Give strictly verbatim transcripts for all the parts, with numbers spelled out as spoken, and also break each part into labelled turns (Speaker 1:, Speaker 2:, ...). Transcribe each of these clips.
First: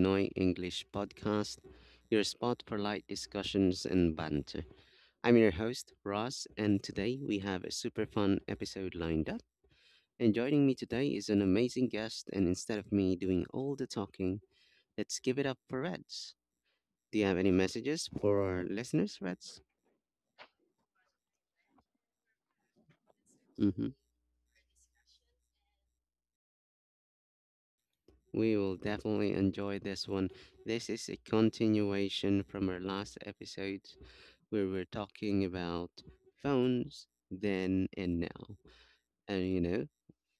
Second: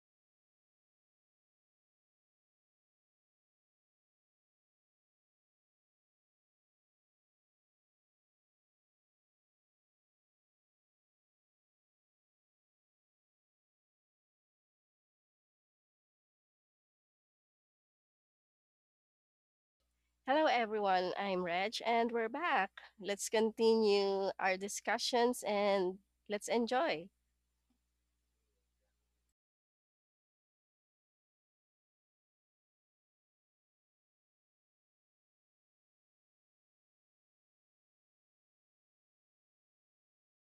Speaker 1: Pinoy English Podcast, your spot for light discussions and banter. I'm your host, Ross, and today we have a super fun episode lined up. And joining me today is an amazing guest, and instead of me doing all the talking, let's give it up for Reds. Do you have any messages for our listeners, Reds?
Speaker 2: Hello, everyone. I'm Reg, and we're back. Let's
Speaker 1: Mm-hmm.
Speaker 2: continue our discussions and let's enjoy.
Speaker 1: We will definitely enjoy this one. This is a continuation from our last episode, where we're talking about phones then and now. And you know,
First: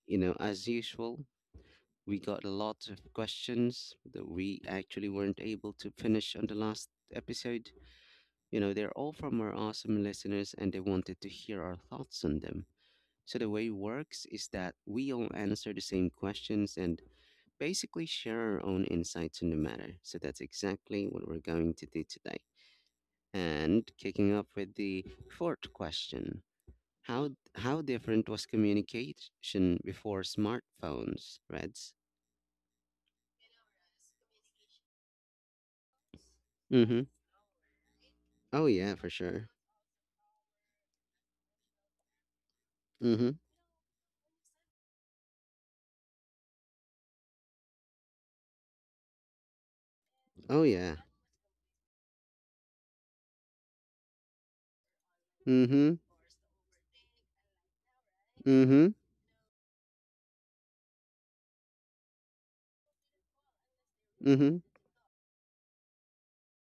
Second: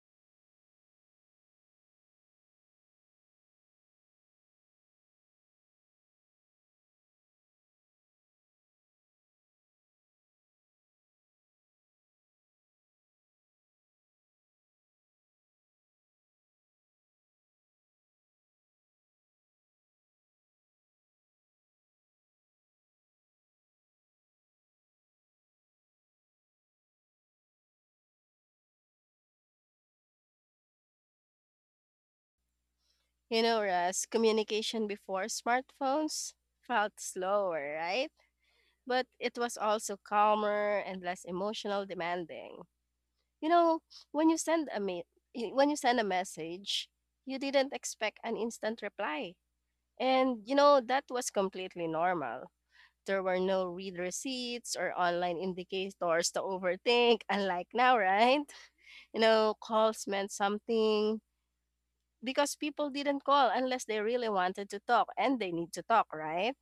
Speaker 1: you know, as usual, we got lots of questions that we actually weren't able to finish on the last episode. You know, they're all from our awesome listeners and they wanted to hear our thoughts on them. So the way it works is that we all answer the same questions and basically share our own insights on the matter. So that's exactly what we're going to do today. And kicking off with the fourth question. How how different was communication before smartphones, Reds?
Speaker 2: You know, Russ, communication before smartphones felt
Speaker 1: Mm-hmm.
Speaker 2: slower, right?
Speaker 1: Oh yeah,
Speaker 2: But
Speaker 1: for
Speaker 2: it
Speaker 1: sure.
Speaker 2: was also calmer and less emotional demanding.
Speaker 1: Mm-hmm.
Speaker 2: You know, when you send a me- y- when you send a message, you didn't expect an instant reply. And you
Speaker 1: Oh
Speaker 2: know,
Speaker 1: yeah.
Speaker 2: that was completely normal. There were no read receipts or online
Speaker 1: Mm-hmm.
Speaker 2: indicators to overthink, unlike now, right?
Speaker 1: Mm-hmm.
Speaker 2: You know, calls meant something because people didn't call unless they really
Speaker 1: Mm-hmm.
Speaker 2: wanted to talk and they need to talk, right?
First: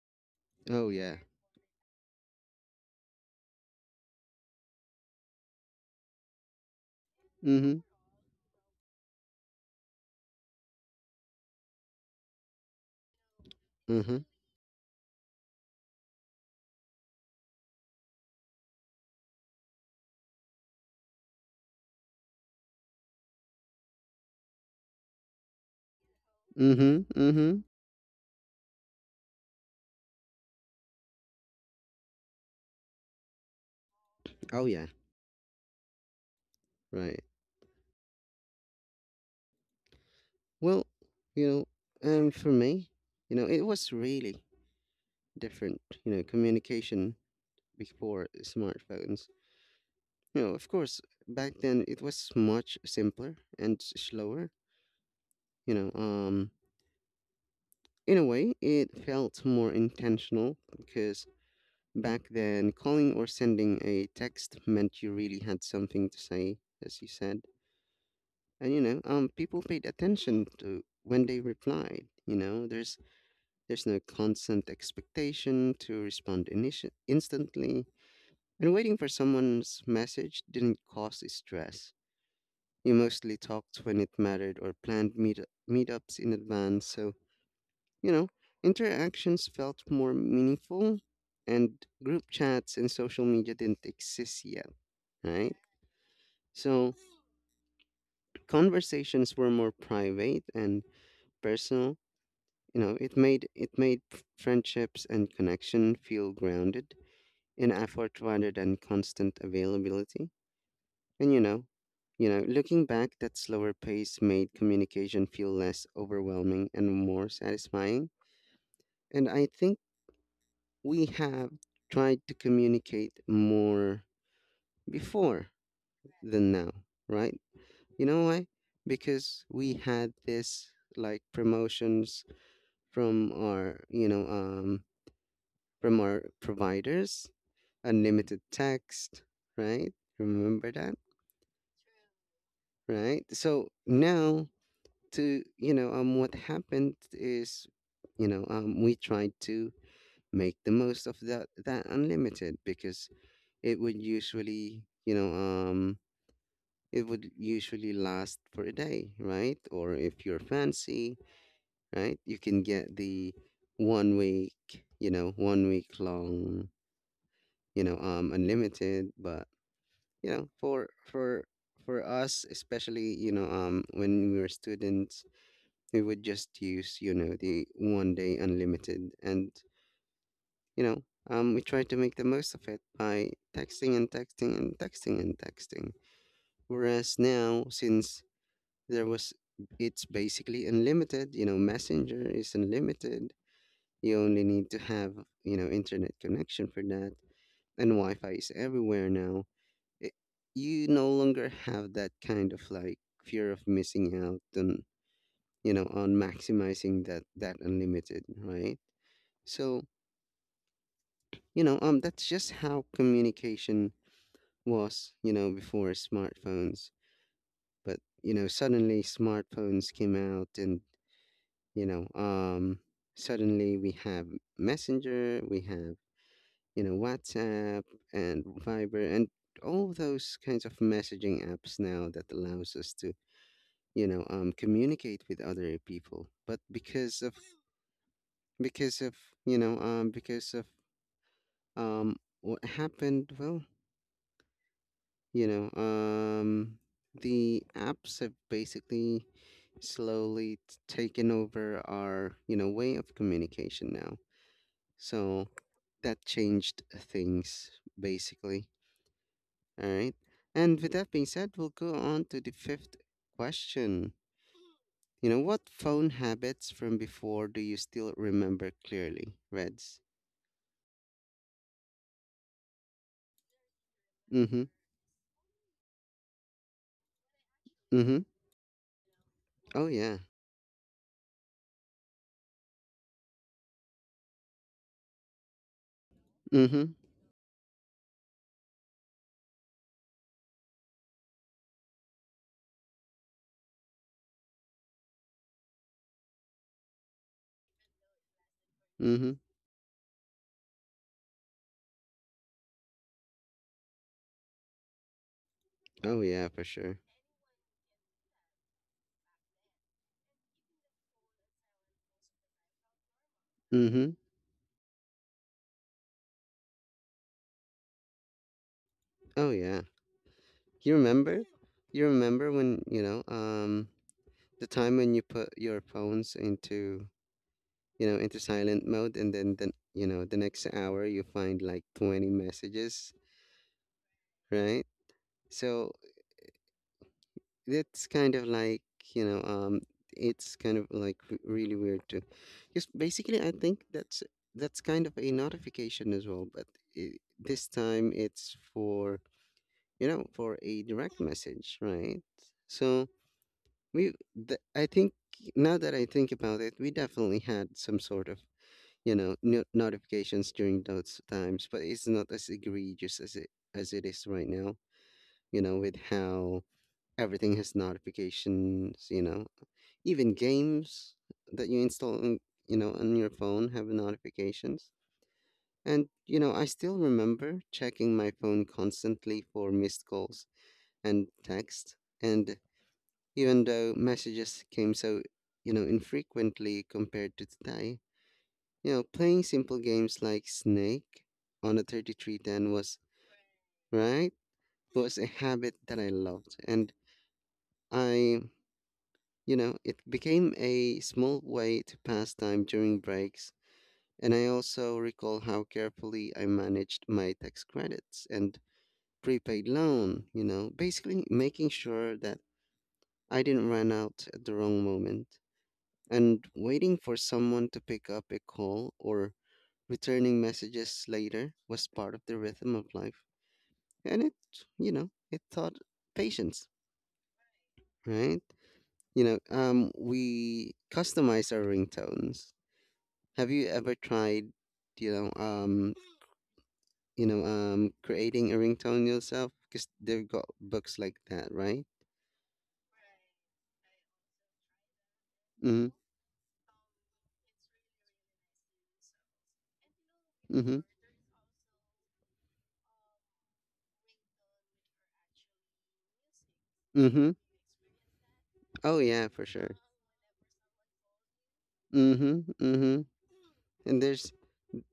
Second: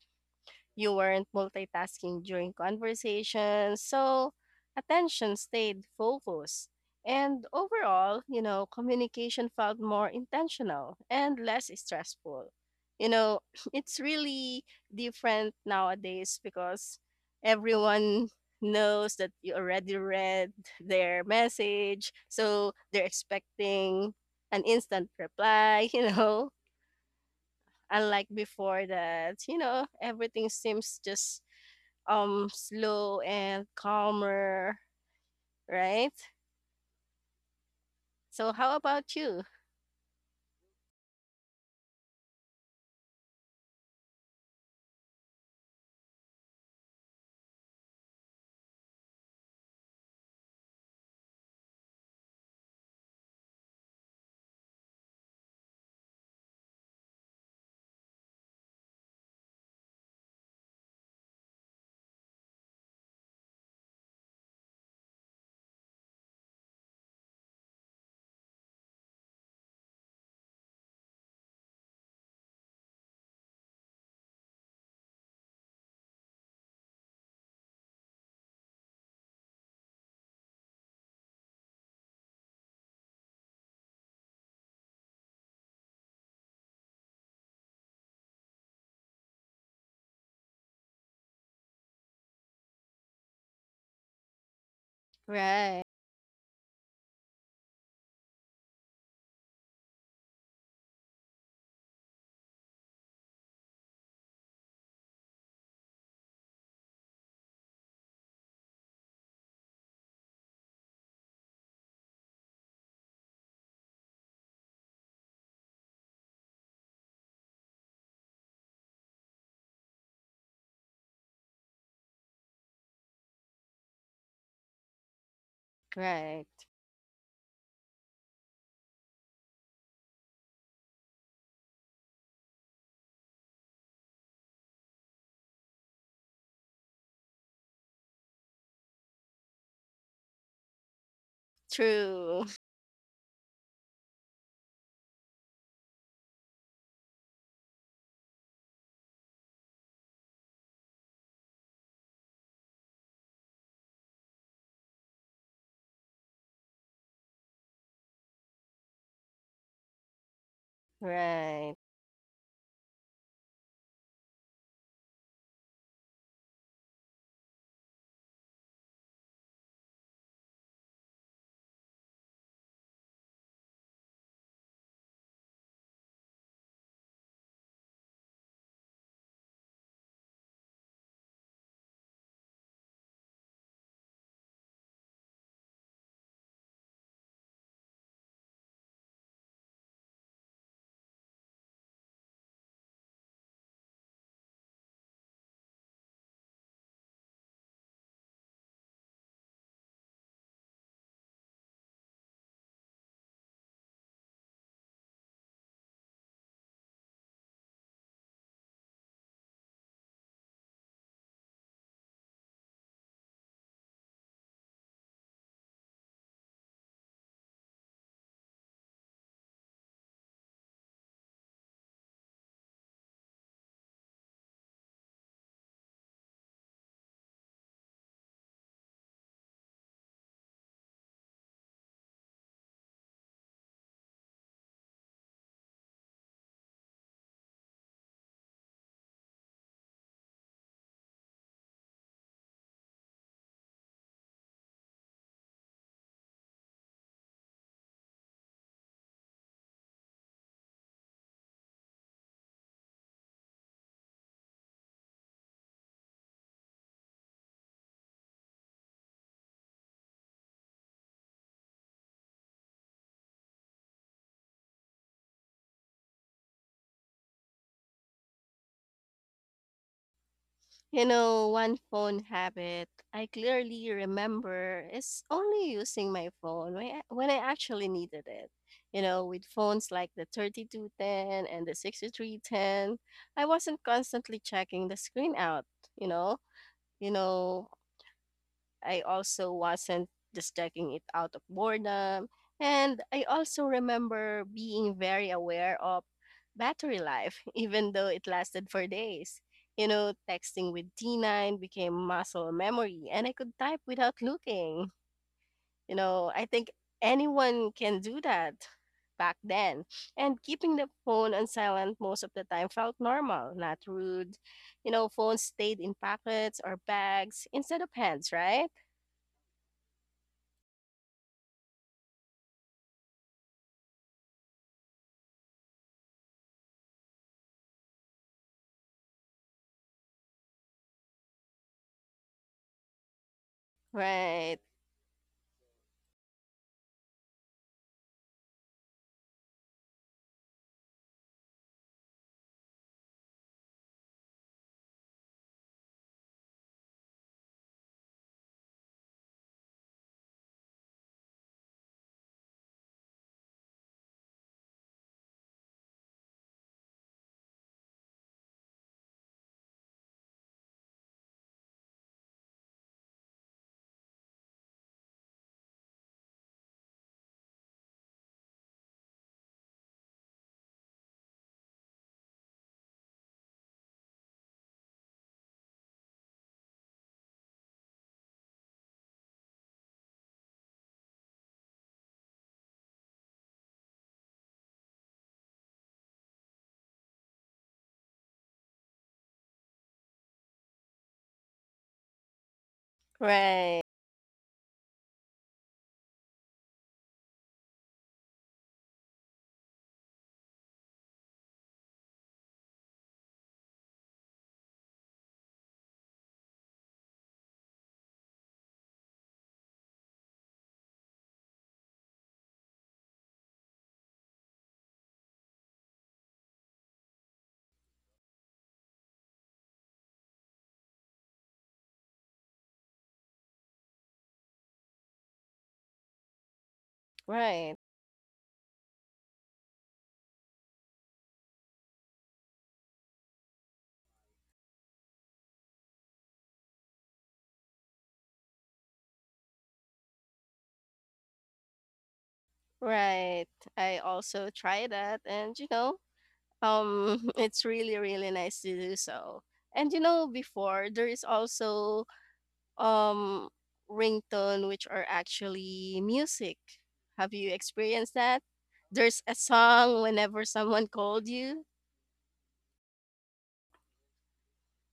Speaker 1: Oh
Speaker 2: You
Speaker 1: yeah.
Speaker 2: weren't multitasking during conversations, so attention stayed focused. And
Speaker 1: Mm-hmm.
Speaker 2: overall, you know, communication felt more intentional and less stressful. You know, it's
Speaker 1: Mm-hmm.
Speaker 2: really different nowadays because everyone knows that you already read their message, so they're expecting an instant reply, you know,
Speaker 1: Mm-hmm. Mm-hmm.
Speaker 2: unlike before that, you know, everything seems just um slow and
Speaker 1: Oh
Speaker 2: calmer,
Speaker 1: yeah.
Speaker 2: right?
Speaker 1: Right.
Speaker 2: So how about you?
Speaker 1: Well, you know, um for me, you know, it was really different. You know, communication before smartphones, you know, of course, back then it was much simpler and s- slower. You know, um In a way, it felt more intentional because back then, calling or sending a text meant you really had something to say, as you said. And you know, um, people paid attention to when they replied. You know, there's there's no constant expectation to respond initi- instantly, and waiting for someone's message didn't cause stress. You mostly talked when it mattered or planned meet- meetups in advance. so You know, Interactions felt more meaningful, and group chats and social media didn't exist yet, right?
Speaker 2: Right,
Speaker 1: So conversations were more private and personal. You know, it made it made f- friendships and connection feel grounded in effort rather than constant availability. And you know, you know, looking back, that slower pace made communication feel less overwhelming and more satisfying. And I think we have tried to communicate more before
Speaker 2: right.
Speaker 1: than now, right? You know why? Because we had this like promotions from our, you know, um, from our providers, unlimited text, right? Remember that,
Speaker 2: True.
Speaker 1: right? So now, to you know, um, what happened is, you know, um, we tried to make the most of that that unlimited, because it would usually, you know um it would usually last for a day, right? Or if you're fancy,
Speaker 2: Right.
Speaker 1: right, you can get the one week, you know one week long, you know um unlimited. But you know for for for us, especially, you know um when we were students, we would just use, you know, the one day unlimited, and you know um we try to make the most of it by texting and texting and texting and texting. Whereas now, since there was, it's basically unlimited. You know, Messenger is unlimited. You only need to have, you know internet connection for that, and Wi-Fi is everywhere now. It, you no longer have that kind of like fear of missing out and, you know, on maximizing that that unlimited, right? So, you know, um, that's just how communication was, you know, before smartphones. But, you know, suddenly smartphones came out, and you know um suddenly we have Messenger, we have, you know, WhatsApp and Viber, and all those kinds of messaging apps now that allows us to, you know um communicate with other people. But because of because of you know um because of um what happened well you know um the apps have basically slowly t- taken over our, you know, way of communication now, so that changed things, basically. All right. And with that being said, we'll go on to the fifth question. You know, what phone habits from before do you still remember clearly, Reds?
Speaker 2: You know, one phone habit I clearly
Speaker 1: Mm hmm.
Speaker 2: remember is only using my phone when I, when I actually
Speaker 1: Mm hmm.
Speaker 2: needed it. You know, with
Speaker 1: Oh,
Speaker 2: phones like
Speaker 1: yeah.
Speaker 2: the thirty-two ten and the sixty-three ten, I wasn't constantly checking the screen out, you know.
Speaker 1: Mm hmm.
Speaker 2: You know, I also wasn't just checking it out of boredom. And I also remember being very aware of battery life, even though it lasted for
Speaker 1: Mm hmm.
Speaker 2: days. You know, texting with T nine became muscle memory, and I could type without looking. You
Speaker 1: Oh,
Speaker 2: know, I
Speaker 1: yeah, for
Speaker 2: think
Speaker 1: sure.
Speaker 2: anyone can do that back then. And keeping the phone on silent most of the time felt normal, not
Speaker 1: Mm hmm.
Speaker 2: rude. You know, phones stayed in pockets or bags instead of hands, right?
Speaker 1: Oh, yeah. You remember? You remember when, you know, um, the time when you put your phones into, you know into silent mode, and then the, you know the next hour you find like twenty messages,
Speaker 2: Right,
Speaker 1: right? So it's kind of like, you know, um, it's kind of like r- really weird too. Just basically, I think that's that's kind of a notification as well, but I this time it's for, you know, for a direct message, right? So we, th- I think now that I think about it, we definitely had some sort of, you know, no- notifications during those times, but it's not as egregious as it as it is right now, you know, with how everything has notifications, you know. Even games that you install on, you know, on your phone have notifications. And you know, I still remember checking my phone constantly for missed calls and texts. And even though messages came so, you know, infrequently compared to today, you know, playing simple games like Snake on a thirty three ten was,
Speaker 2: right,
Speaker 1: right, was a habit that I loved. And I You know, it became a small way to pass time during breaks, and I also recall how carefully I managed my tax credits and prepaid loan, you know, basically making sure that I didn't run out at the wrong moment, and waiting for someone to pick up a call or returning messages later was part of the rhythm of life. And it, you know, it taught patience,
Speaker 2: right,
Speaker 1: right? You know, um, we customize our ringtones. Have you ever tried, you know, um, you know, um, creating a ringtone yourself? Because they've got books like that, right?
Speaker 2: right. I also try that, and you
Speaker 1: Mm-hmm.
Speaker 2: know, um, it's really, really nice to do so. And you know,
Speaker 1: Mm-hmm.
Speaker 2: before there is also um ringtone, which are actually music.
Speaker 1: Mm-hmm.
Speaker 2: Have you experienced that?
Speaker 1: Oh
Speaker 2: There's
Speaker 1: yeah,
Speaker 2: a
Speaker 1: for sure.
Speaker 2: song whenever someone called you.
Speaker 1: Mm-hmm. Mm-hmm. And there's,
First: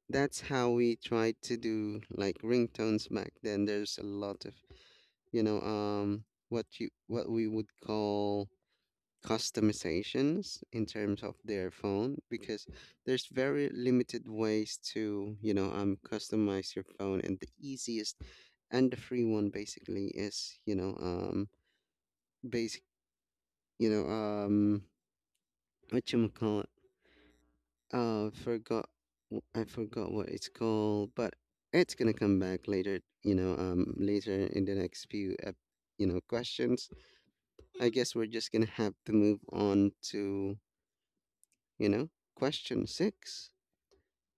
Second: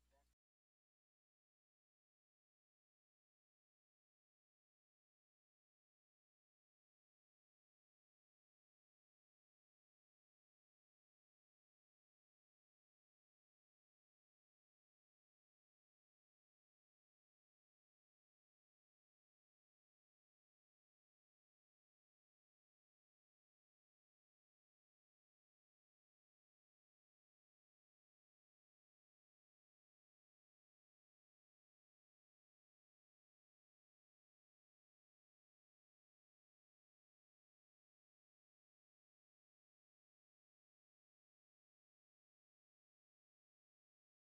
Speaker 1: that's how we tried to do like ringtones back then. There's a lot of, you know um what you what we would call customizations in terms of their phone, because there's very limited ways to, you know um customize your phone, and the easiest and the free one basically is, you know um basic, you know um what you call it, uh forgot, w- I forgot what it's called, but it's gonna come back later, you know um later in the next few ep- you know questions. I guess we're just gonna have to move on to, you know, question six.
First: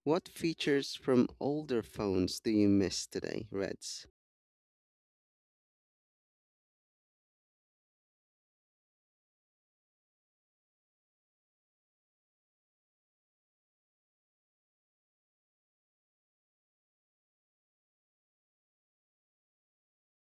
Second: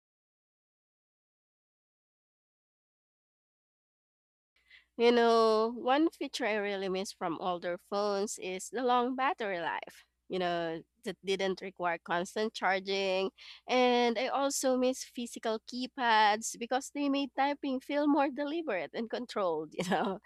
Speaker 1: What features from older phones do you miss today, Reds?
Speaker 2: You know, one feature I really miss from older phones is the long battery life. You know, that didn't require constant charging. And I also miss physical keypads because they made typing feel more deliberate and controlled, you know.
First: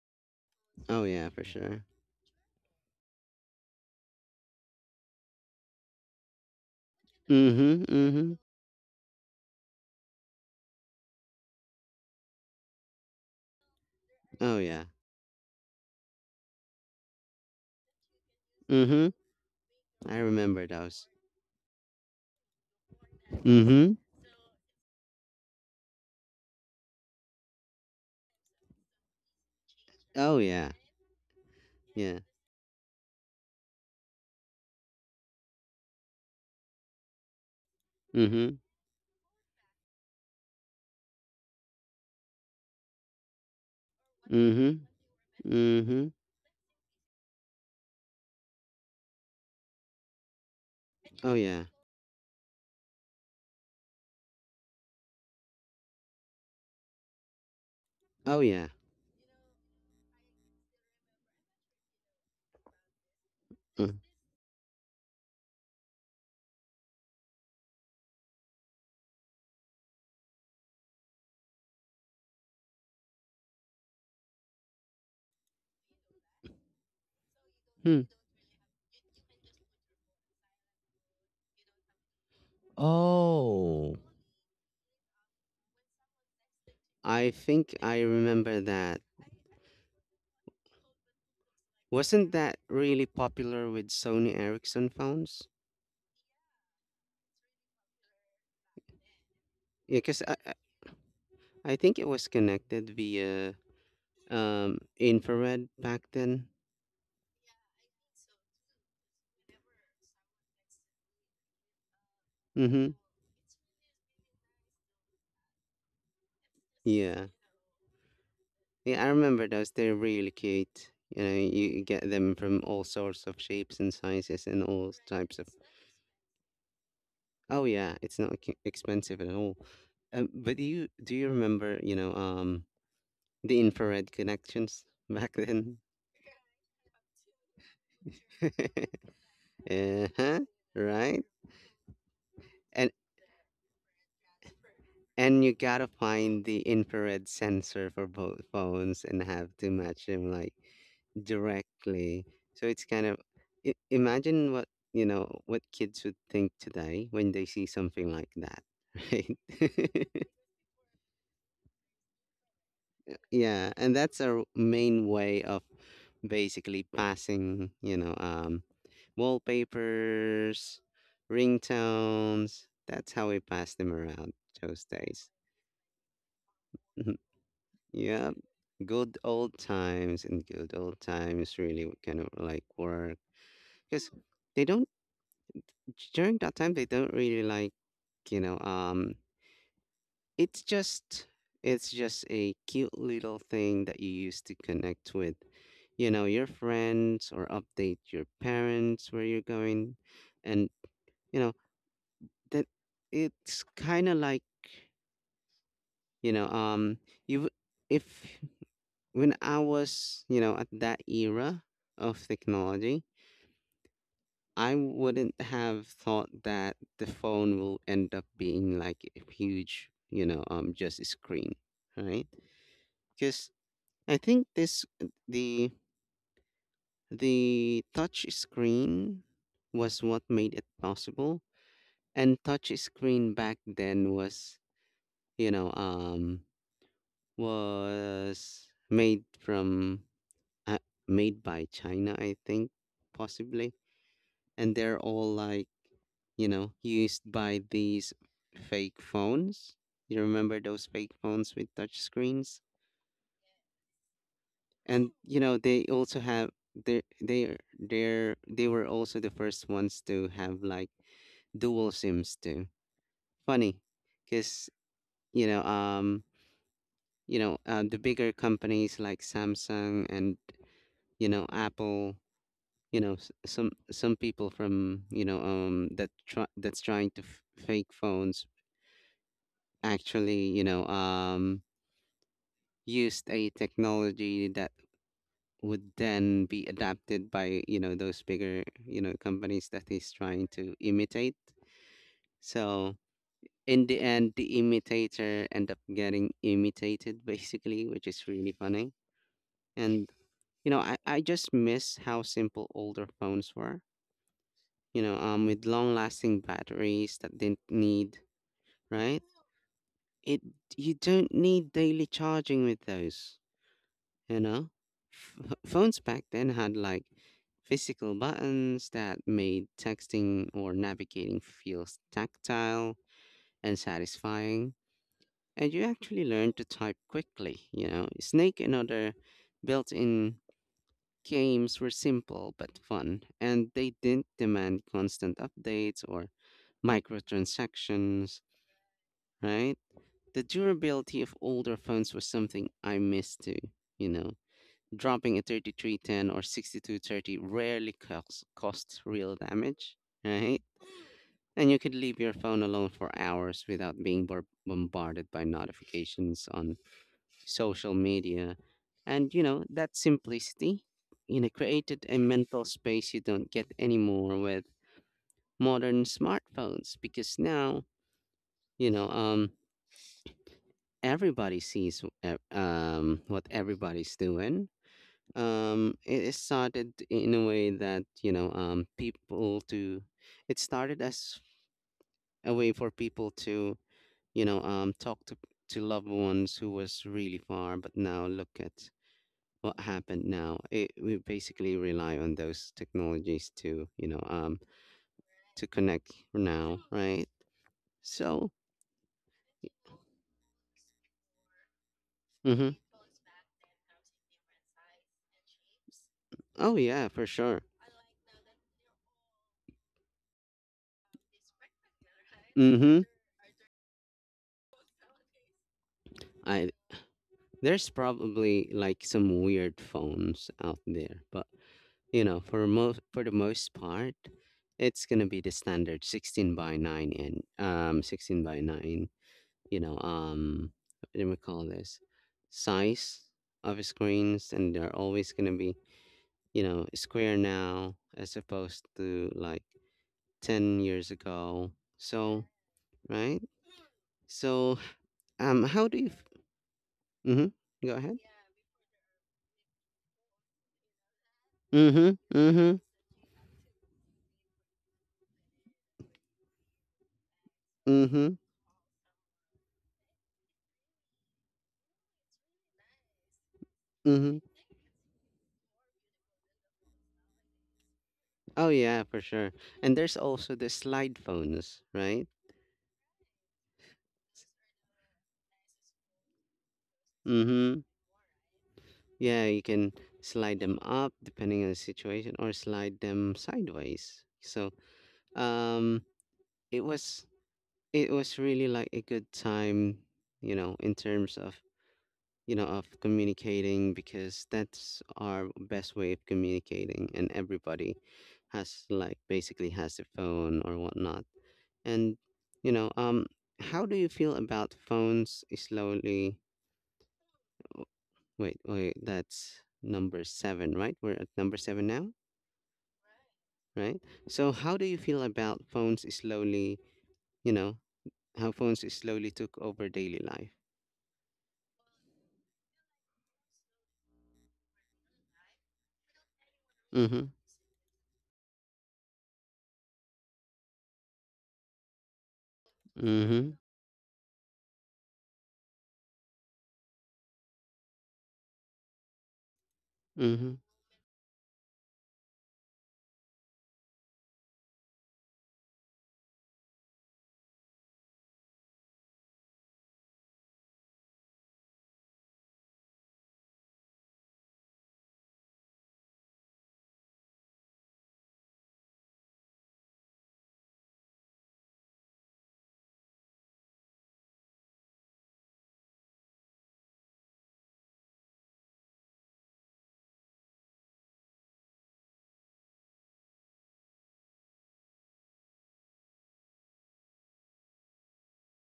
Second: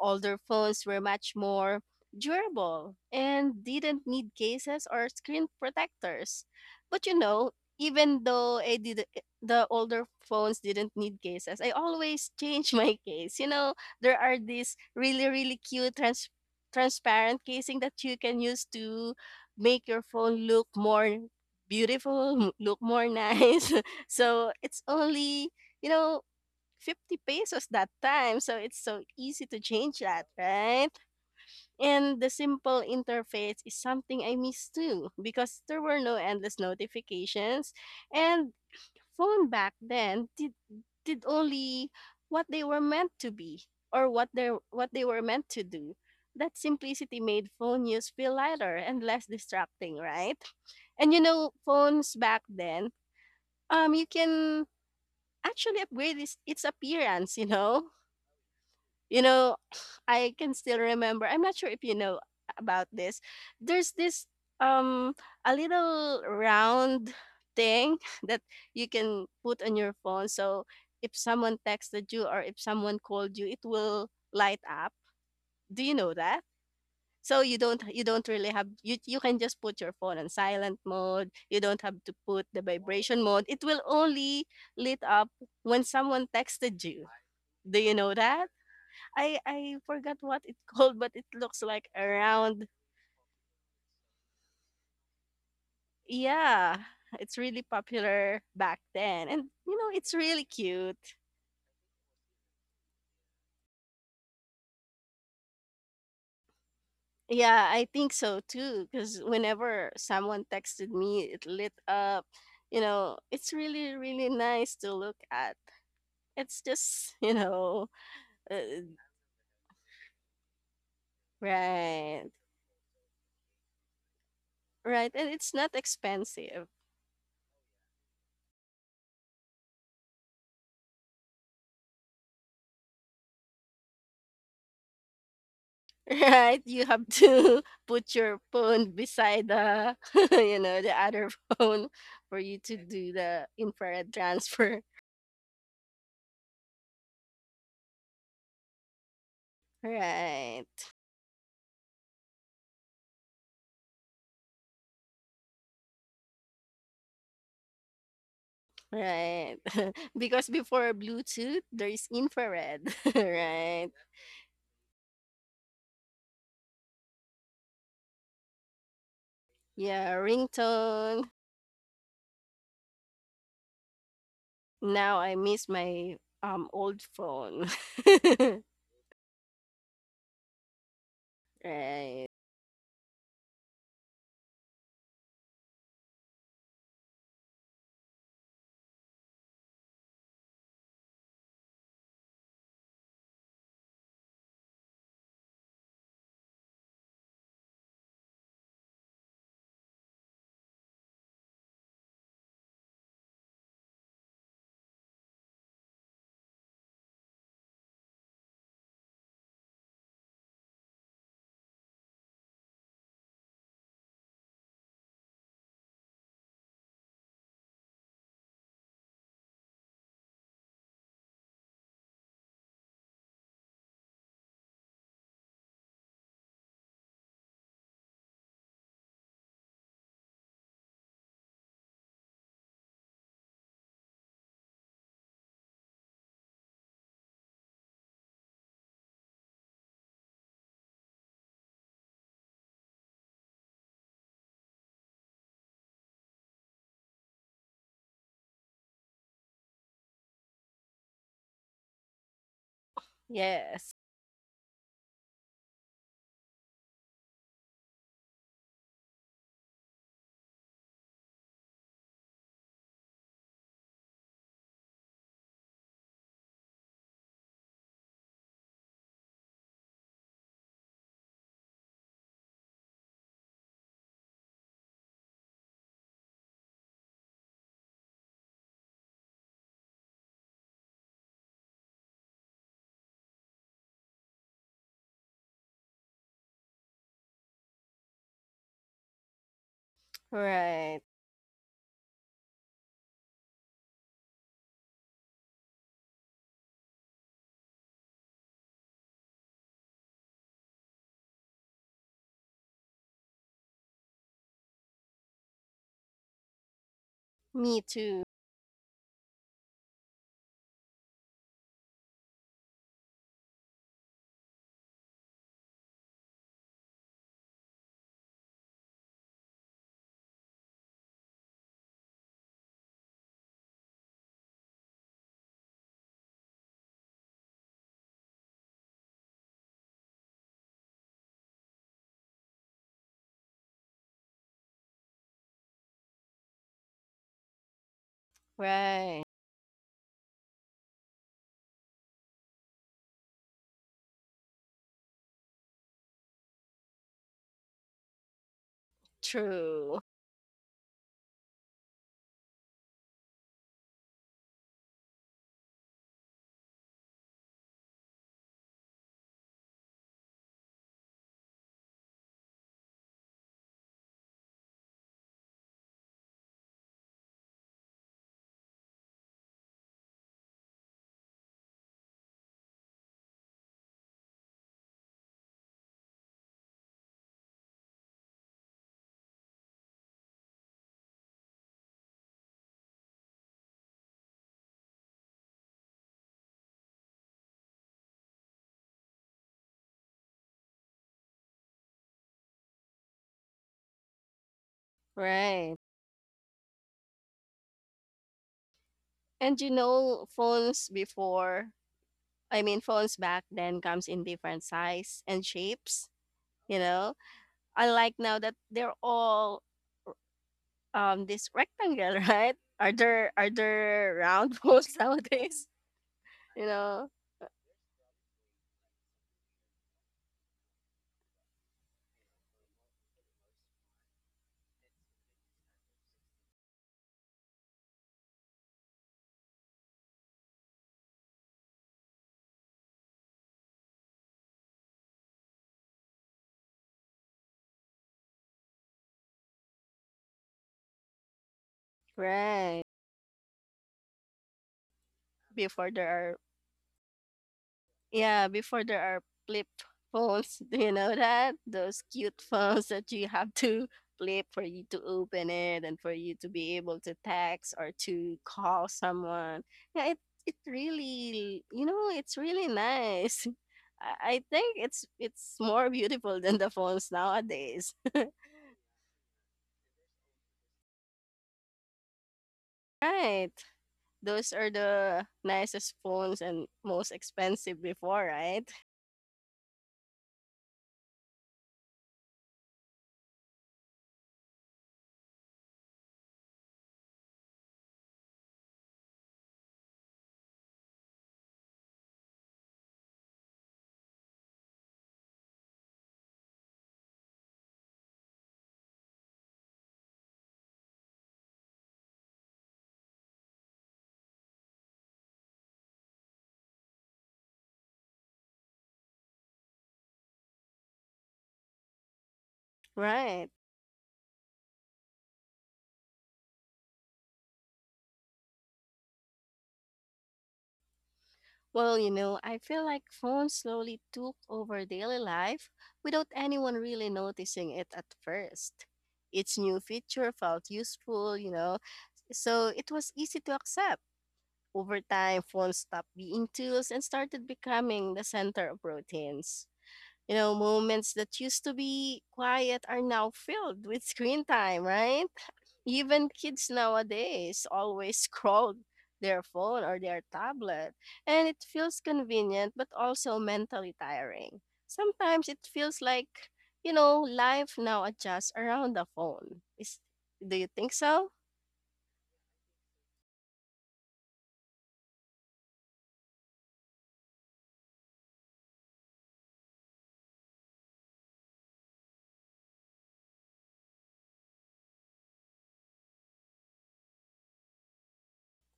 Speaker 2: Older phones were
Speaker 1: Oh yeah,
Speaker 2: much
Speaker 1: for
Speaker 2: more
Speaker 1: sure.
Speaker 2: durable and didn't need cases or screen protectors. But you know,
Speaker 1: Mm-hmm.
Speaker 2: even
Speaker 1: Mm-hmm.
Speaker 2: though I did the older phones didn't need cases, I always change my case. You know, there are
Speaker 1: Oh
Speaker 2: these
Speaker 1: yeah.
Speaker 2: really really cute trans- transparent casing that you can use
Speaker 1: Mm-hmm.
Speaker 2: to make your
Speaker 1: I
Speaker 2: phone look
Speaker 1: remember those.
Speaker 2: more beautiful, m- look more nice.
Speaker 1: Mm-hmm.
Speaker 2: So it's only you know fifty pesos that time. So it's so easy to change that,
Speaker 1: Oh yeah.
Speaker 2: right?
Speaker 1: Yeah.
Speaker 2: And the simple interface is something I miss too because there were no endless notifications. And
Speaker 1: Mm-hmm.
Speaker 2: phone back then did, did only what they were meant to be or what they
Speaker 1: Mm-hmm.
Speaker 2: what they were meant to do.
Speaker 1: Mm-hmm.
Speaker 2: That simplicity made phone use feel lighter and less distracting, right? And you
Speaker 1: Oh
Speaker 2: know,
Speaker 1: yeah.
Speaker 2: phones back then, um, you can actually upgrade its, its appearance, you know?
Speaker 1: Oh yeah.
Speaker 2: You know, I can still remember. I'm not sure if you know about this.
Speaker 1: Mm-hmm.
Speaker 2: There's this um a little round thing that you can put on your phone. So if someone texted you or if someone called you, it will light up. Do you know that? So you don't you don't really have you you can just put your phone on silent mode. You don't have to put the vibration mode. It will
Speaker 1: Oh,
Speaker 2: only lit up when someone texted you.
Speaker 1: I think
Speaker 2: Do you
Speaker 1: I
Speaker 2: know that?
Speaker 1: remember that.
Speaker 2: I I forgot what it's called, but it looks like a
Speaker 1: Wasn't that
Speaker 2: round.
Speaker 1: really popular with Sony Ericsson phones?
Speaker 2: Yeah, it's really popular back then, and you know
Speaker 1: Yeah,
Speaker 2: it's
Speaker 1: because I,
Speaker 2: really
Speaker 1: I
Speaker 2: cute.
Speaker 1: I think it was connected via um, infrared back then.
Speaker 2: Yeah, I think so too. Because whenever someone texted me, it lit up. You
Speaker 1: Mhm.
Speaker 2: know, it's really really nice to look at. It's just
Speaker 1: Yeah.
Speaker 2: you know, uh,
Speaker 1: Yeah, I remember those. They're really cute. You know, you get
Speaker 2: right,
Speaker 1: them from all sorts of shapes and sizes and all
Speaker 2: right, and
Speaker 1: types of.
Speaker 2: it's not expensive.
Speaker 1: Oh yeah, it's not ex- expensive at all. Um, but do you do you remember, you know, um, the infrared connections back then?
Speaker 2: Right? You have to put your phone beside the,
Speaker 1: Uh-huh,
Speaker 2: you know, the
Speaker 1: right?
Speaker 2: other phone for you to do the infrared transfer.
Speaker 1: And you gotta find the infrared sensor for both phones and have to match them like
Speaker 2: Right.
Speaker 1: directly. So it's kind of, i- imagine what, you know, what kids would think today when they see something like that, right?
Speaker 2: Right. Because before Bluetooth, there is infrared.
Speaker 1: Yeah,
Speaker 2: Right.
Speaker 1: and that's our main way of basically passing, you know, um,
Speaker 2: Yeah,
Speaker 1: wallpapers,
Speaker 2: ringtone.
Speaker 1: ringtones. That's how we pass them around those
Speaker 2: Now
Speaker 1: days.
Speaker 2: I miss my um old phone.
Speaker 1: Yeah. Good old times, and good old times really would kind
Speaker 2: Right.
Speaker 1: of like work, because they don't, during that time they don't really like, you know um it's just, it's just a cute little thing that you use to connect with, you know, your friends, or update your parents where you're going. And, you know that it's kind of like, you know um you if when I was, you know, at that era of technology, I wouldn't have thought that the phone will end up being like a huge, you know, um, just a screen, right? Because I think this the the touch screen was what made it possible, and touch screen back then was, you know, um, was made from uh, made by China, I think, possibly, and they're all like, you know, used by these fake phones. You remember those fake phones with touch screens,
Speaker 2: Yes.
Speaker 1: and you know they also have, they they they they were also the first ones to have like dual sims too. Funny, cuz, you know um you know uh, the bigger companies like Samsung and, you know, Apple, you know, s- some some people from, you know um that try, that's trying to f- fake phones, actually, you know, um, used a technology that would then be adapted by, you know, those bigger, you know, companies that he's trying to
Speaker 2: Right.
Speaker 1: imitate. So in the end, the imitator end up getting imitated basically, which is really funny. And you know, I, I just miss how simple older phones were. You know, um, with long-lasting batteries that didn't
Speaker 2: Me
Speaker 1: need,
Speaker 2: too.
Speaker 1: right? It You don't need daily charging with those. you know Ph phones back then had like physical buttons that made texting or navigating feels tactile and satisfying, and you actually learned to type quickly. you know Snake and other built-in games were simple but fun, and they didn't demand constant updates or microtransactions,
Speaker 2: Right.
Speaker 1: right? The durability of older phones was something I missed too you know dropping a thirty three ten or sixty two thirty rarely costs, costs real damage,
Speaker 2: True.
Speaker 1: right? And you could leave your phone alone for hours without being bor- bombarded by notifications on social media. And, you know, that simplicity, you know, created a mental space you don't get anymore with modern smartphones because now, you know, um, everybody sees w- ev- um, what everybody's doing. um it it started in a way that you know um people to it started as a way for people to you know um talk to to loved ones who was really far. But now look at what happened. Now it we basically rely on those technologies to you know um to
Speaker 2: Right.
Speaker 1: connect now, right? So.
Speaker 2: And you know, phones before, I
Speaker 1: Mhm.
Speaker 2: mean, phones back then comes in different size and shapes, you
Speaker 1: Oh yeah,
Speaker 2: know.
Speaker 1: for sure.
Speaker 2: Unlike now that they're all um this rectangle, right? Are
Speaker 1: Mhm.
Speaker 2: there are there round phones nowadays? You
Speaker 1: I
Speaker 2: know,
Speaker 1: There's probably like some weird phones out there, but you know, for most for the most part, it's gonna be the standard sixteen by nine, and um sixteen by nine. You know, um, what do we call this? Size of screens, and they're always gonna be you know square now as opposed to like ten years ago. So.
Speaker 2: right.
Speaker 1: Right. So, um, how
Speaker 2: Before
Speaker 1: do
Speaker 2: there
Speaker 1: you? f-
Speaker 2: are.
Speaker 1: Mhm. Go ahead.
Speaker 2: Yeah, before there are flip phones. Do you know that? Those
Speaker 1: Mhm.
Speaker 2: cute
Speaker 1: Mhm.
Speaker 2: phones that you have to flip for you to open it and for you to be able to text or
Speaker 1: Mhm.
Speaker 2: to call someone. Yeah, it it really, you know, it's really nice. I
Speaker 1: Mhm.
Speaker 2: I think it's it's more beautiful than the phones nowadays.
Speaker 1: Oh yeah, for sure. And there's also the slide phones, right?
Speaker 2: Right. Those are the nicest phones and most expensive
Speaker 1: Mhm.
Speaker 2: before, right?
Speaker 1: Yeah, you can slide them up depending on the situation or slide them sideways. So, um it was it was really like a good time, you know, in terms of, you know, of communicating, because that's our best way of communicating, and everybody has like basically has a phone or whatnot. And you know, um, how do you feel about phones slowly? oh, Wait, wait, that's number seven, right? We're at number seven now,
Speaker 2: Right.
Speaker 1: right? So, how do you feel about phones slowly? You know, how phones slowly took over daily life.
Speaker 2: Well, you know, I feel like phones slowly took over daily life without anyone really
Speaker 1: Mm-hmm.
Speaker 2: noticing it at first. Its new feature felt useful, you know, so it was easy to
Speaker 1: Mm-hmm.
Speaker 2: accept. Over time, phones stopped being tools and started becoming the center of routines. You know,
Speaker 1: Mm-hmm.
Speaker 2: moments that used to be quiet are now filled with screen time, right? Even kids nowadays always scroll their phone or their tablet, and it feels convenient but also mentally tiring. Sometimes it feels like, you know, life now adjusts around the phone. Is Do you think so?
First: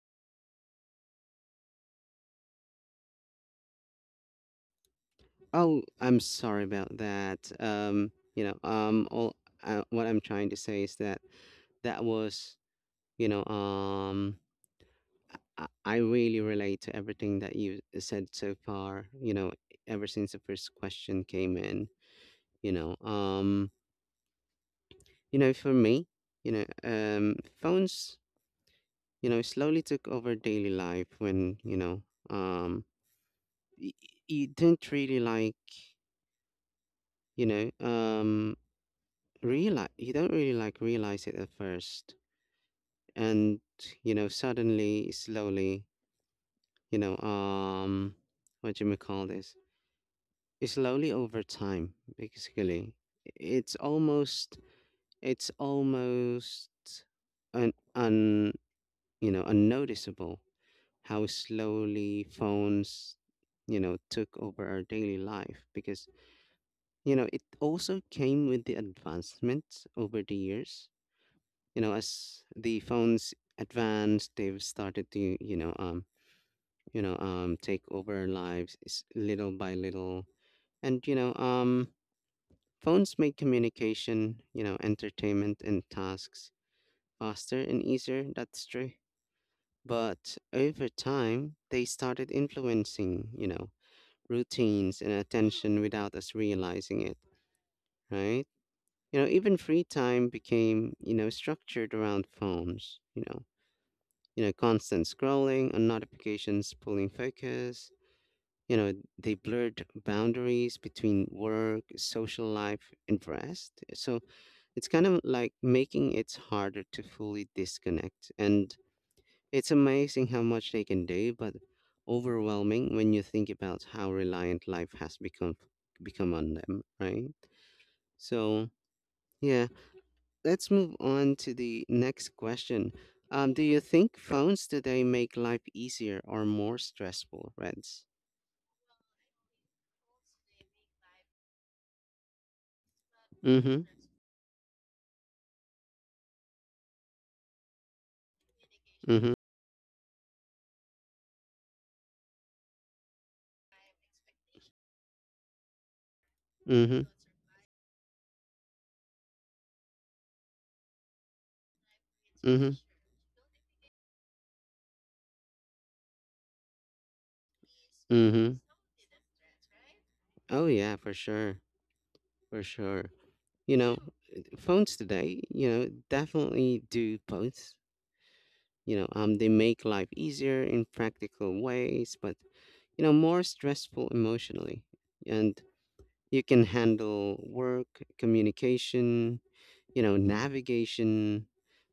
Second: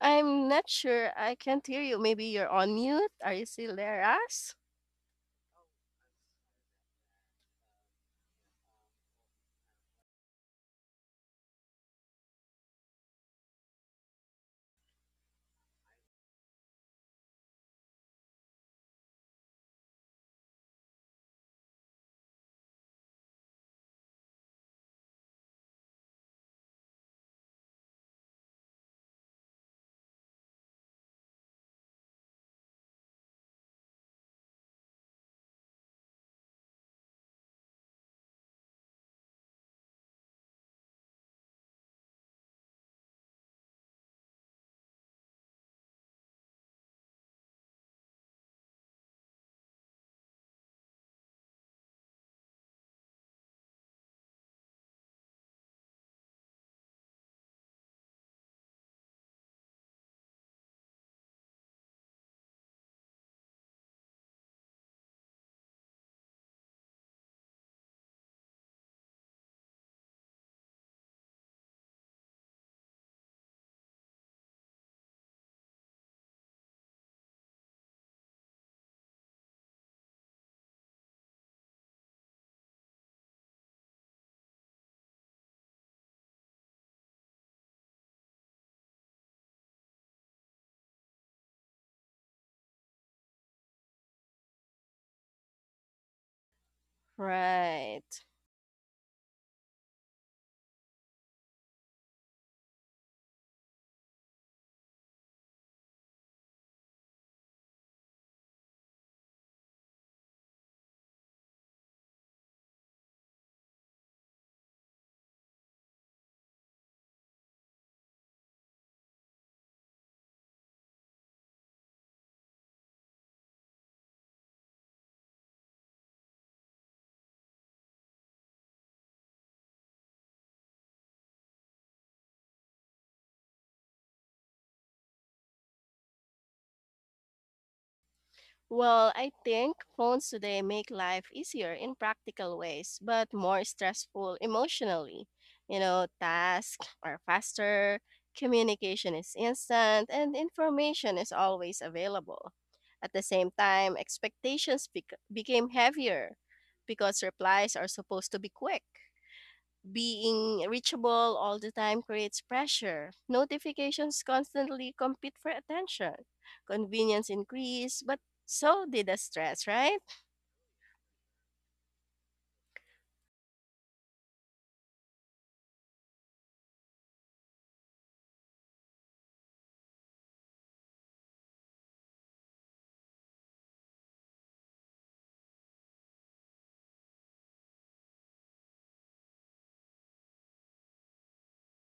Speaker 2: I'm not sure. I can't hear you. Maybe you're on mute. Are you still there, As?
Speaker 1: Oh, I'm sorry about that. Um, you know, um, all uh, What I'm trying to say is that that was, you know, um, I I really relate to everything that you said so far, you know, ever since the first question came in, you know. Um, you know, for me, you know, um phones, you know, slowly took over daily life when, you know, um y- y- you don't really like, you know, um realize you don't really like realize it at first. And, you know, Suddenly, slowly, you know, um what do you may call this? Slowly over time, basically, it's almost it's almost un, un you know unnoticeable how slowly phones you know took over our daily life, because you know it also came with the advancements over the years. You know as the phones advanced, they've started to you know um you know um take over our lives s- little by little. And you know um Phones make communication, you know, entertainment, and tasks faster and easier, that's true. But over time, they started influencing, you know, routines and attention without us realizing it,
Speaker 2: Right.
Speaker 1: right? You know, even free time became, you know, structured around phones, you know, you know, constant scrolling and notifications pulling focus. You know, they blurred boundaries between work, social life, and rest. So, it's kind of like making it harder to fully disconnect. And it's amazing how much they can do, but overwhelming when you think about how reliant life has become become on them, right? So, yeah, let's move on to the next question. Um, do you think phones today make life easier or more stressful, Reds?
Speaker 2: Well, I think phones today make life easier in practical ways, but more
Speaker 1: Mm-hmm.
Speaker 2: stressful emotionally. You know, tasks are faster, communication is
Speaker 1: Mm-hmm.
Speaker 2: instant, and information is always available. At the same time, expectations bec- became heavier because replies are supposed to be quick. Being reachable all the time creates
Speaker 1: Mm-hmm. Mm-hmm.
Speaker 2: pressure. Notifications constantly compete for attention. Convenience increased, but
Speaker 1: Mm-hmm.
Speaker 2: so did the stress, right?
Speaker 1: Oh yeah, for sure. For sure. You know, Phones today, you know, definitely do both. You know, um, they make life easier in practical ways, but, you know, more stressful emotionally. And you can handle work, communication, you know, navigation,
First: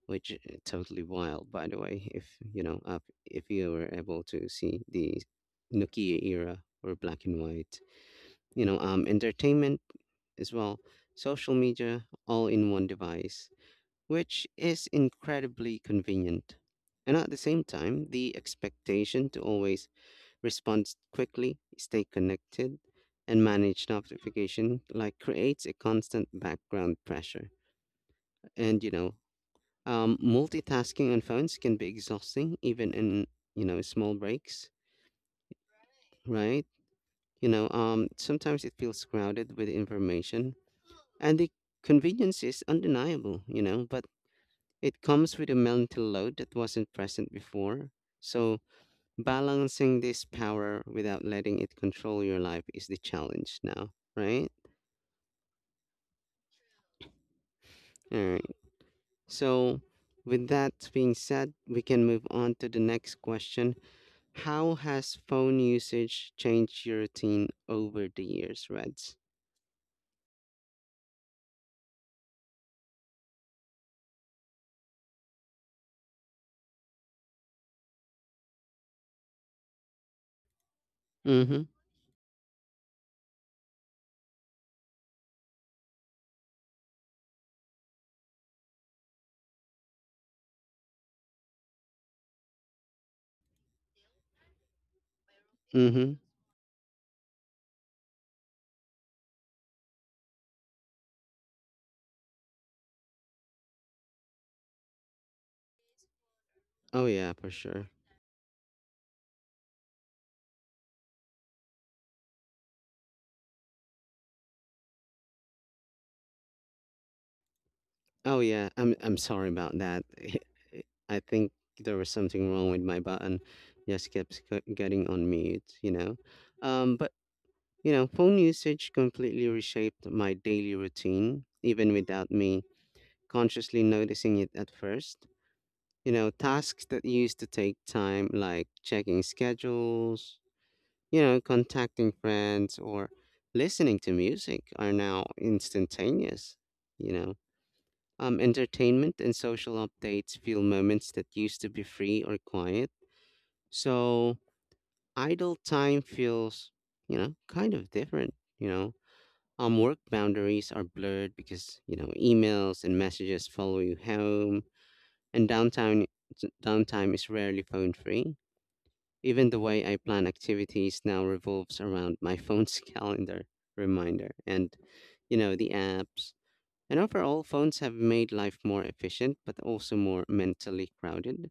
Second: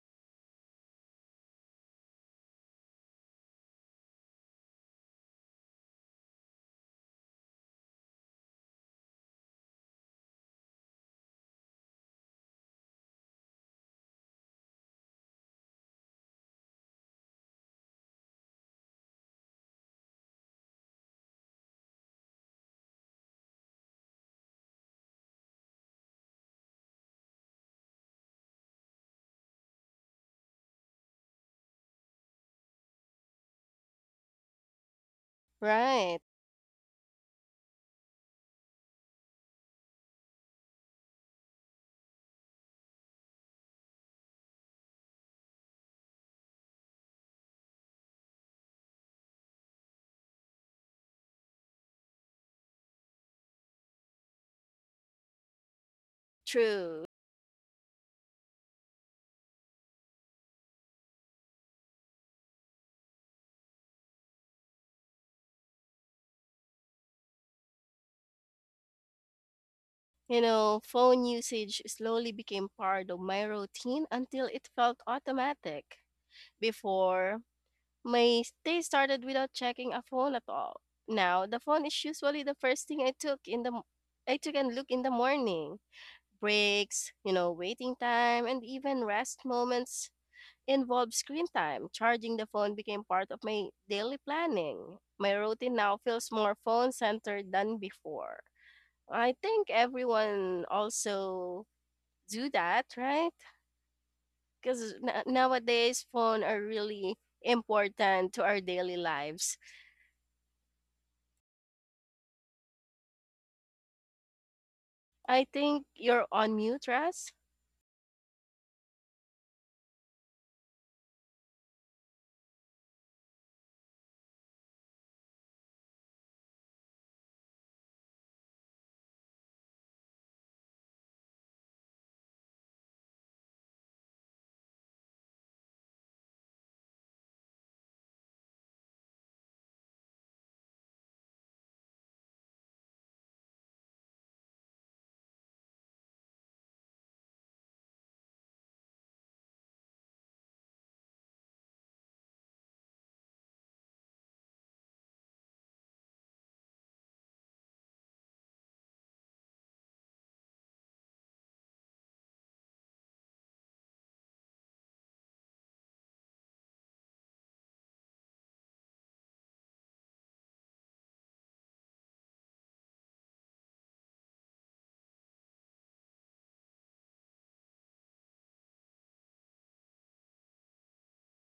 Speaker 1: which, uh, totally wild, by the way, if, you know, up, if you were able to see the Nokia era or black and white, you know, um, entertainment as well, social media, all in one device, which is incredibly convenient. And at the same time, the expectation to always respond quickly, stay connected, and manage notification like creates a constant background pressure. And you know, um, Multitasking on phones can be exhausting, even in you know small breaks,
Speaker 2: Right.
Speaker 1: right? You know, um, sometimes it feels crowded with information. And the convenience is undeniable, you know, but it comes with a mental load that wasn't present before. So balancing this power without letting it control your life is the challenge now, right?
Speaker 2: True.
Speaker 1: All right. So with that being said, we can move on to the next question. How has phone usage changed your routine over the years, Reds?
Speaker 2: You know, phone usage slowly became part of my routine until it felt automatic. Before, my day started without checking a phone at all. Now, the
Speaker 1: Mm-hmm.
Speaker 2: phone is usually the first thing I took in the m- I took and look in the morning. Breaks, you know, waiting time, and even rest moments involve screen time. Charging the phone became part of my daily planning. My routine now
Speaker 1: Mm-hmm.
Speaker 2: feels more phone centered than before. I think everyone also do that, right? Because nowadays phone are
Speaker 1: Oh
Speaker 2: really
Speaker 1: yeah, for sure.
Speaker 2: important to our daily lives. I think you're on mute, Russ.
Speaker 1: Oh yeah, I'm I'm sorry about that. I think there was something wrong with my button. Just kept sc- getting on mute, you know. Um, but you know, phone usage completely reshaped my daily routine, even without me consciously noticing it at first. You know, tasks that used to take time, like checking schedules, you know, contacting friends, or listening to music, are now instantaneous. You know, um, Entertainment and social updates feel moments that used to be free or quiet. So idle time feels, you know, kind of different, you know. Um, work boundaries are blurred because, you know, emails and messages follow you home, and downtime downtime is rarely phone free. Even the way I plan activities now revolves around my phone's calendar reminder and, you know, the apps, and overall, phones have made life more efficient, but also more mentally crowded.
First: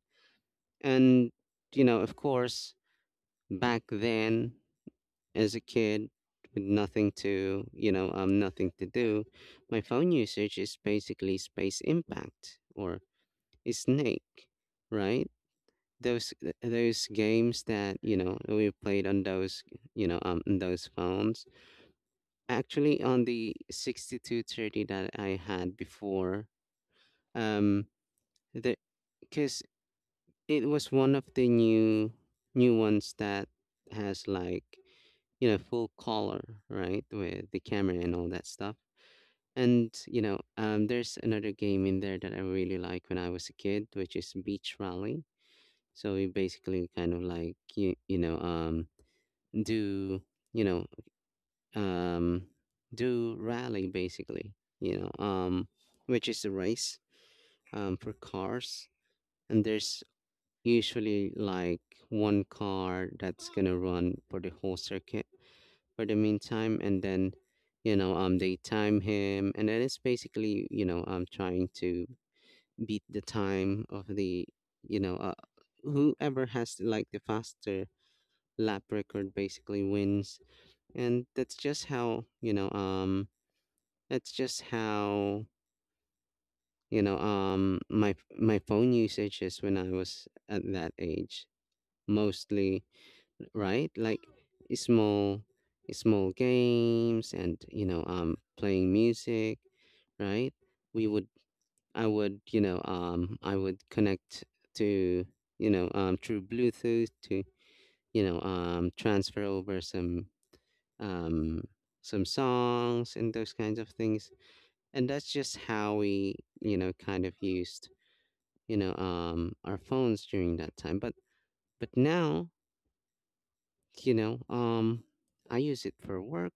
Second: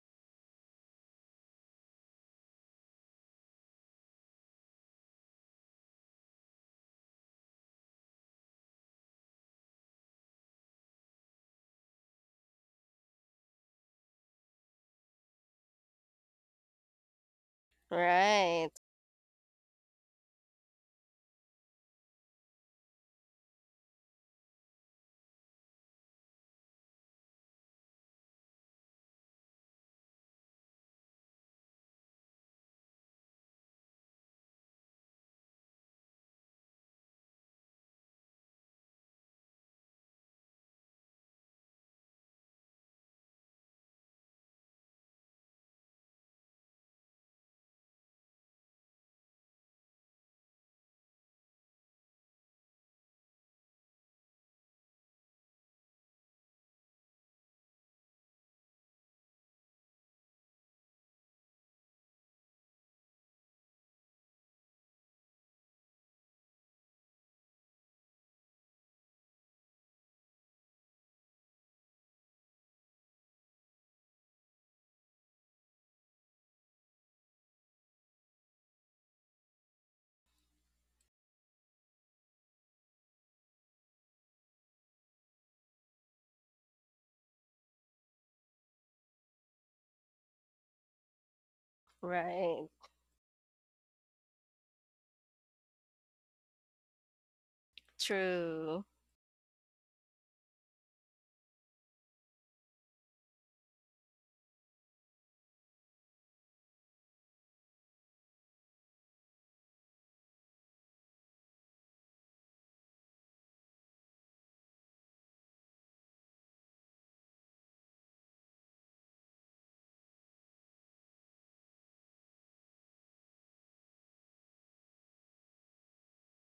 Speaker 1: And, you know, of course, back then, as a kid with nothing to, you know, um, nothing to do, my phone usage is basically space impact or snake, right? Those th- those games that you know we
Speaker 2: Right,
Speaker 1: played on those you know um on those phones. Actually, on the sixty two thirty that I had before, um the because it was one of the new new ones that has like you know full color, right, with the camera and all that stuff. And you know um, there's another game in there that I really like when I was a kid, which is beach rally. So we basically kind of like you, you know um do you know um do rally, basically, you know um which is a race, um for cars. And there's usually like one car that's gonna run for the whole circuit for the meantime, and then you know um they time him, and then it's basically you know um trying to beat the time of the, you know uh, whoever has like the faster lap record basically wins. And that's just how you know um that's just how you know um my my phone usage is when I was at that age,
Speaker 2: right,
Speaker 1: mostly, right? Like small small games and, you know um
Speaker 2: true,
Speaker 1: playing music, right? We would I would you know um I would connect to you know um through Bluetooth to you know um transfer over some, um some songs and those kinds of things. And that's just how we, you know kind of used, you know um our phones during that time. But but now, you know um I use it for work.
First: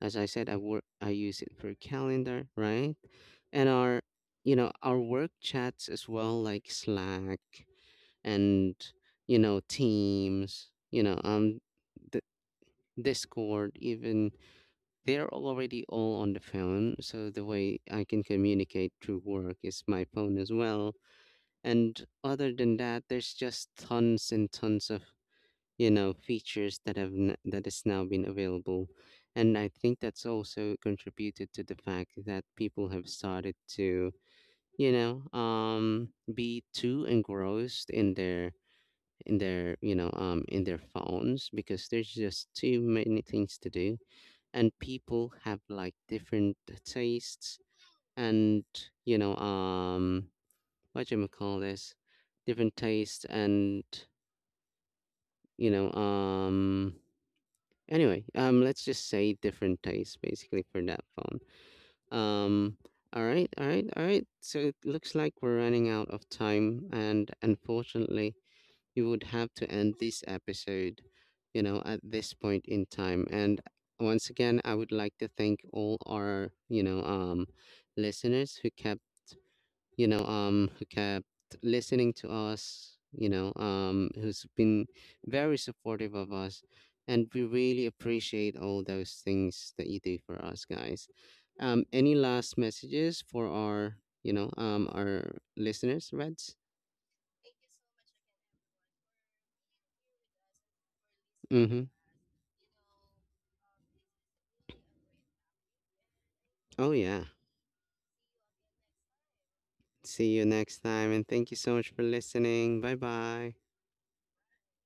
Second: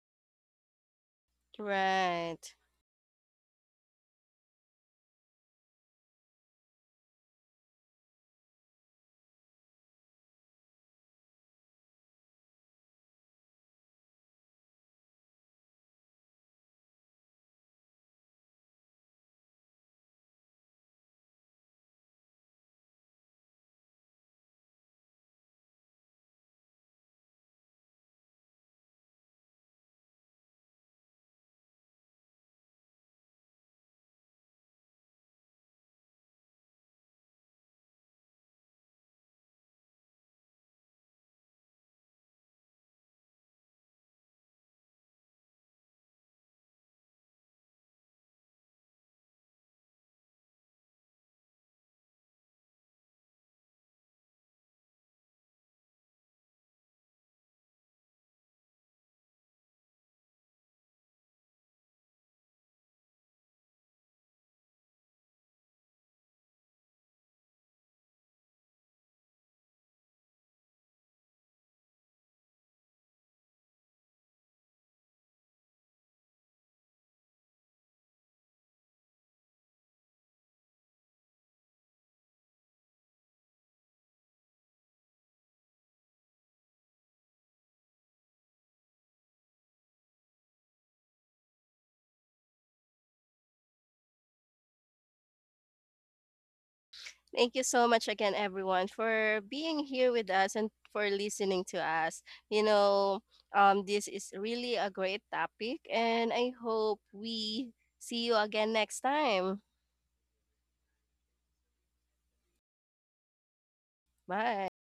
Speaker 1: As I said, i work I use it for calendar,
Speaker 2: right.
Speaker 1: right, and our you know our work chats as well, like Slack, and, you know teams, you know um the discord even. They're all already all on the phone, so the way I can communicate through work is my phone as well. And other than that, there's just tons and tons of, you know features that have n- that is now been available. And I think that's also contributed to the fact that people have started to you know um be too engrossed in their, in their you know um in their phones because there's just too many things to do. And people have like different tastes, and you know um what you call this different tastes, and you know um Anyway, um, let's just say different taste basically for that phone. Um, all right, all right, all right. So it looks like we're running out of time, and unfortunately, you would have to end this episode, you know, at this point in time. And once again, I would like to thank all our, you know, um, listeners who kept you know, um, who kept listening to us, you know, um, who's been very supportive of us. And we really appreciate all those things that you do for us, guys. Um, any last messages for our, you know, um, our listeners, Reds?
Speaker 2: Thank you so much again, everyone, for being here with us and for listening to
Speaker 1: Mm-hmm.
Speaker 2: us. You know, um, this is really a great topic, and I
Speaker 1: Oh,
Speaker 2: hope
Speaker 1: yeah.
Speaker 2: we see you again next time.
Speaker 1: See you next time. And thank you so much for listening. Bye bye.
Speaker 2: Bye.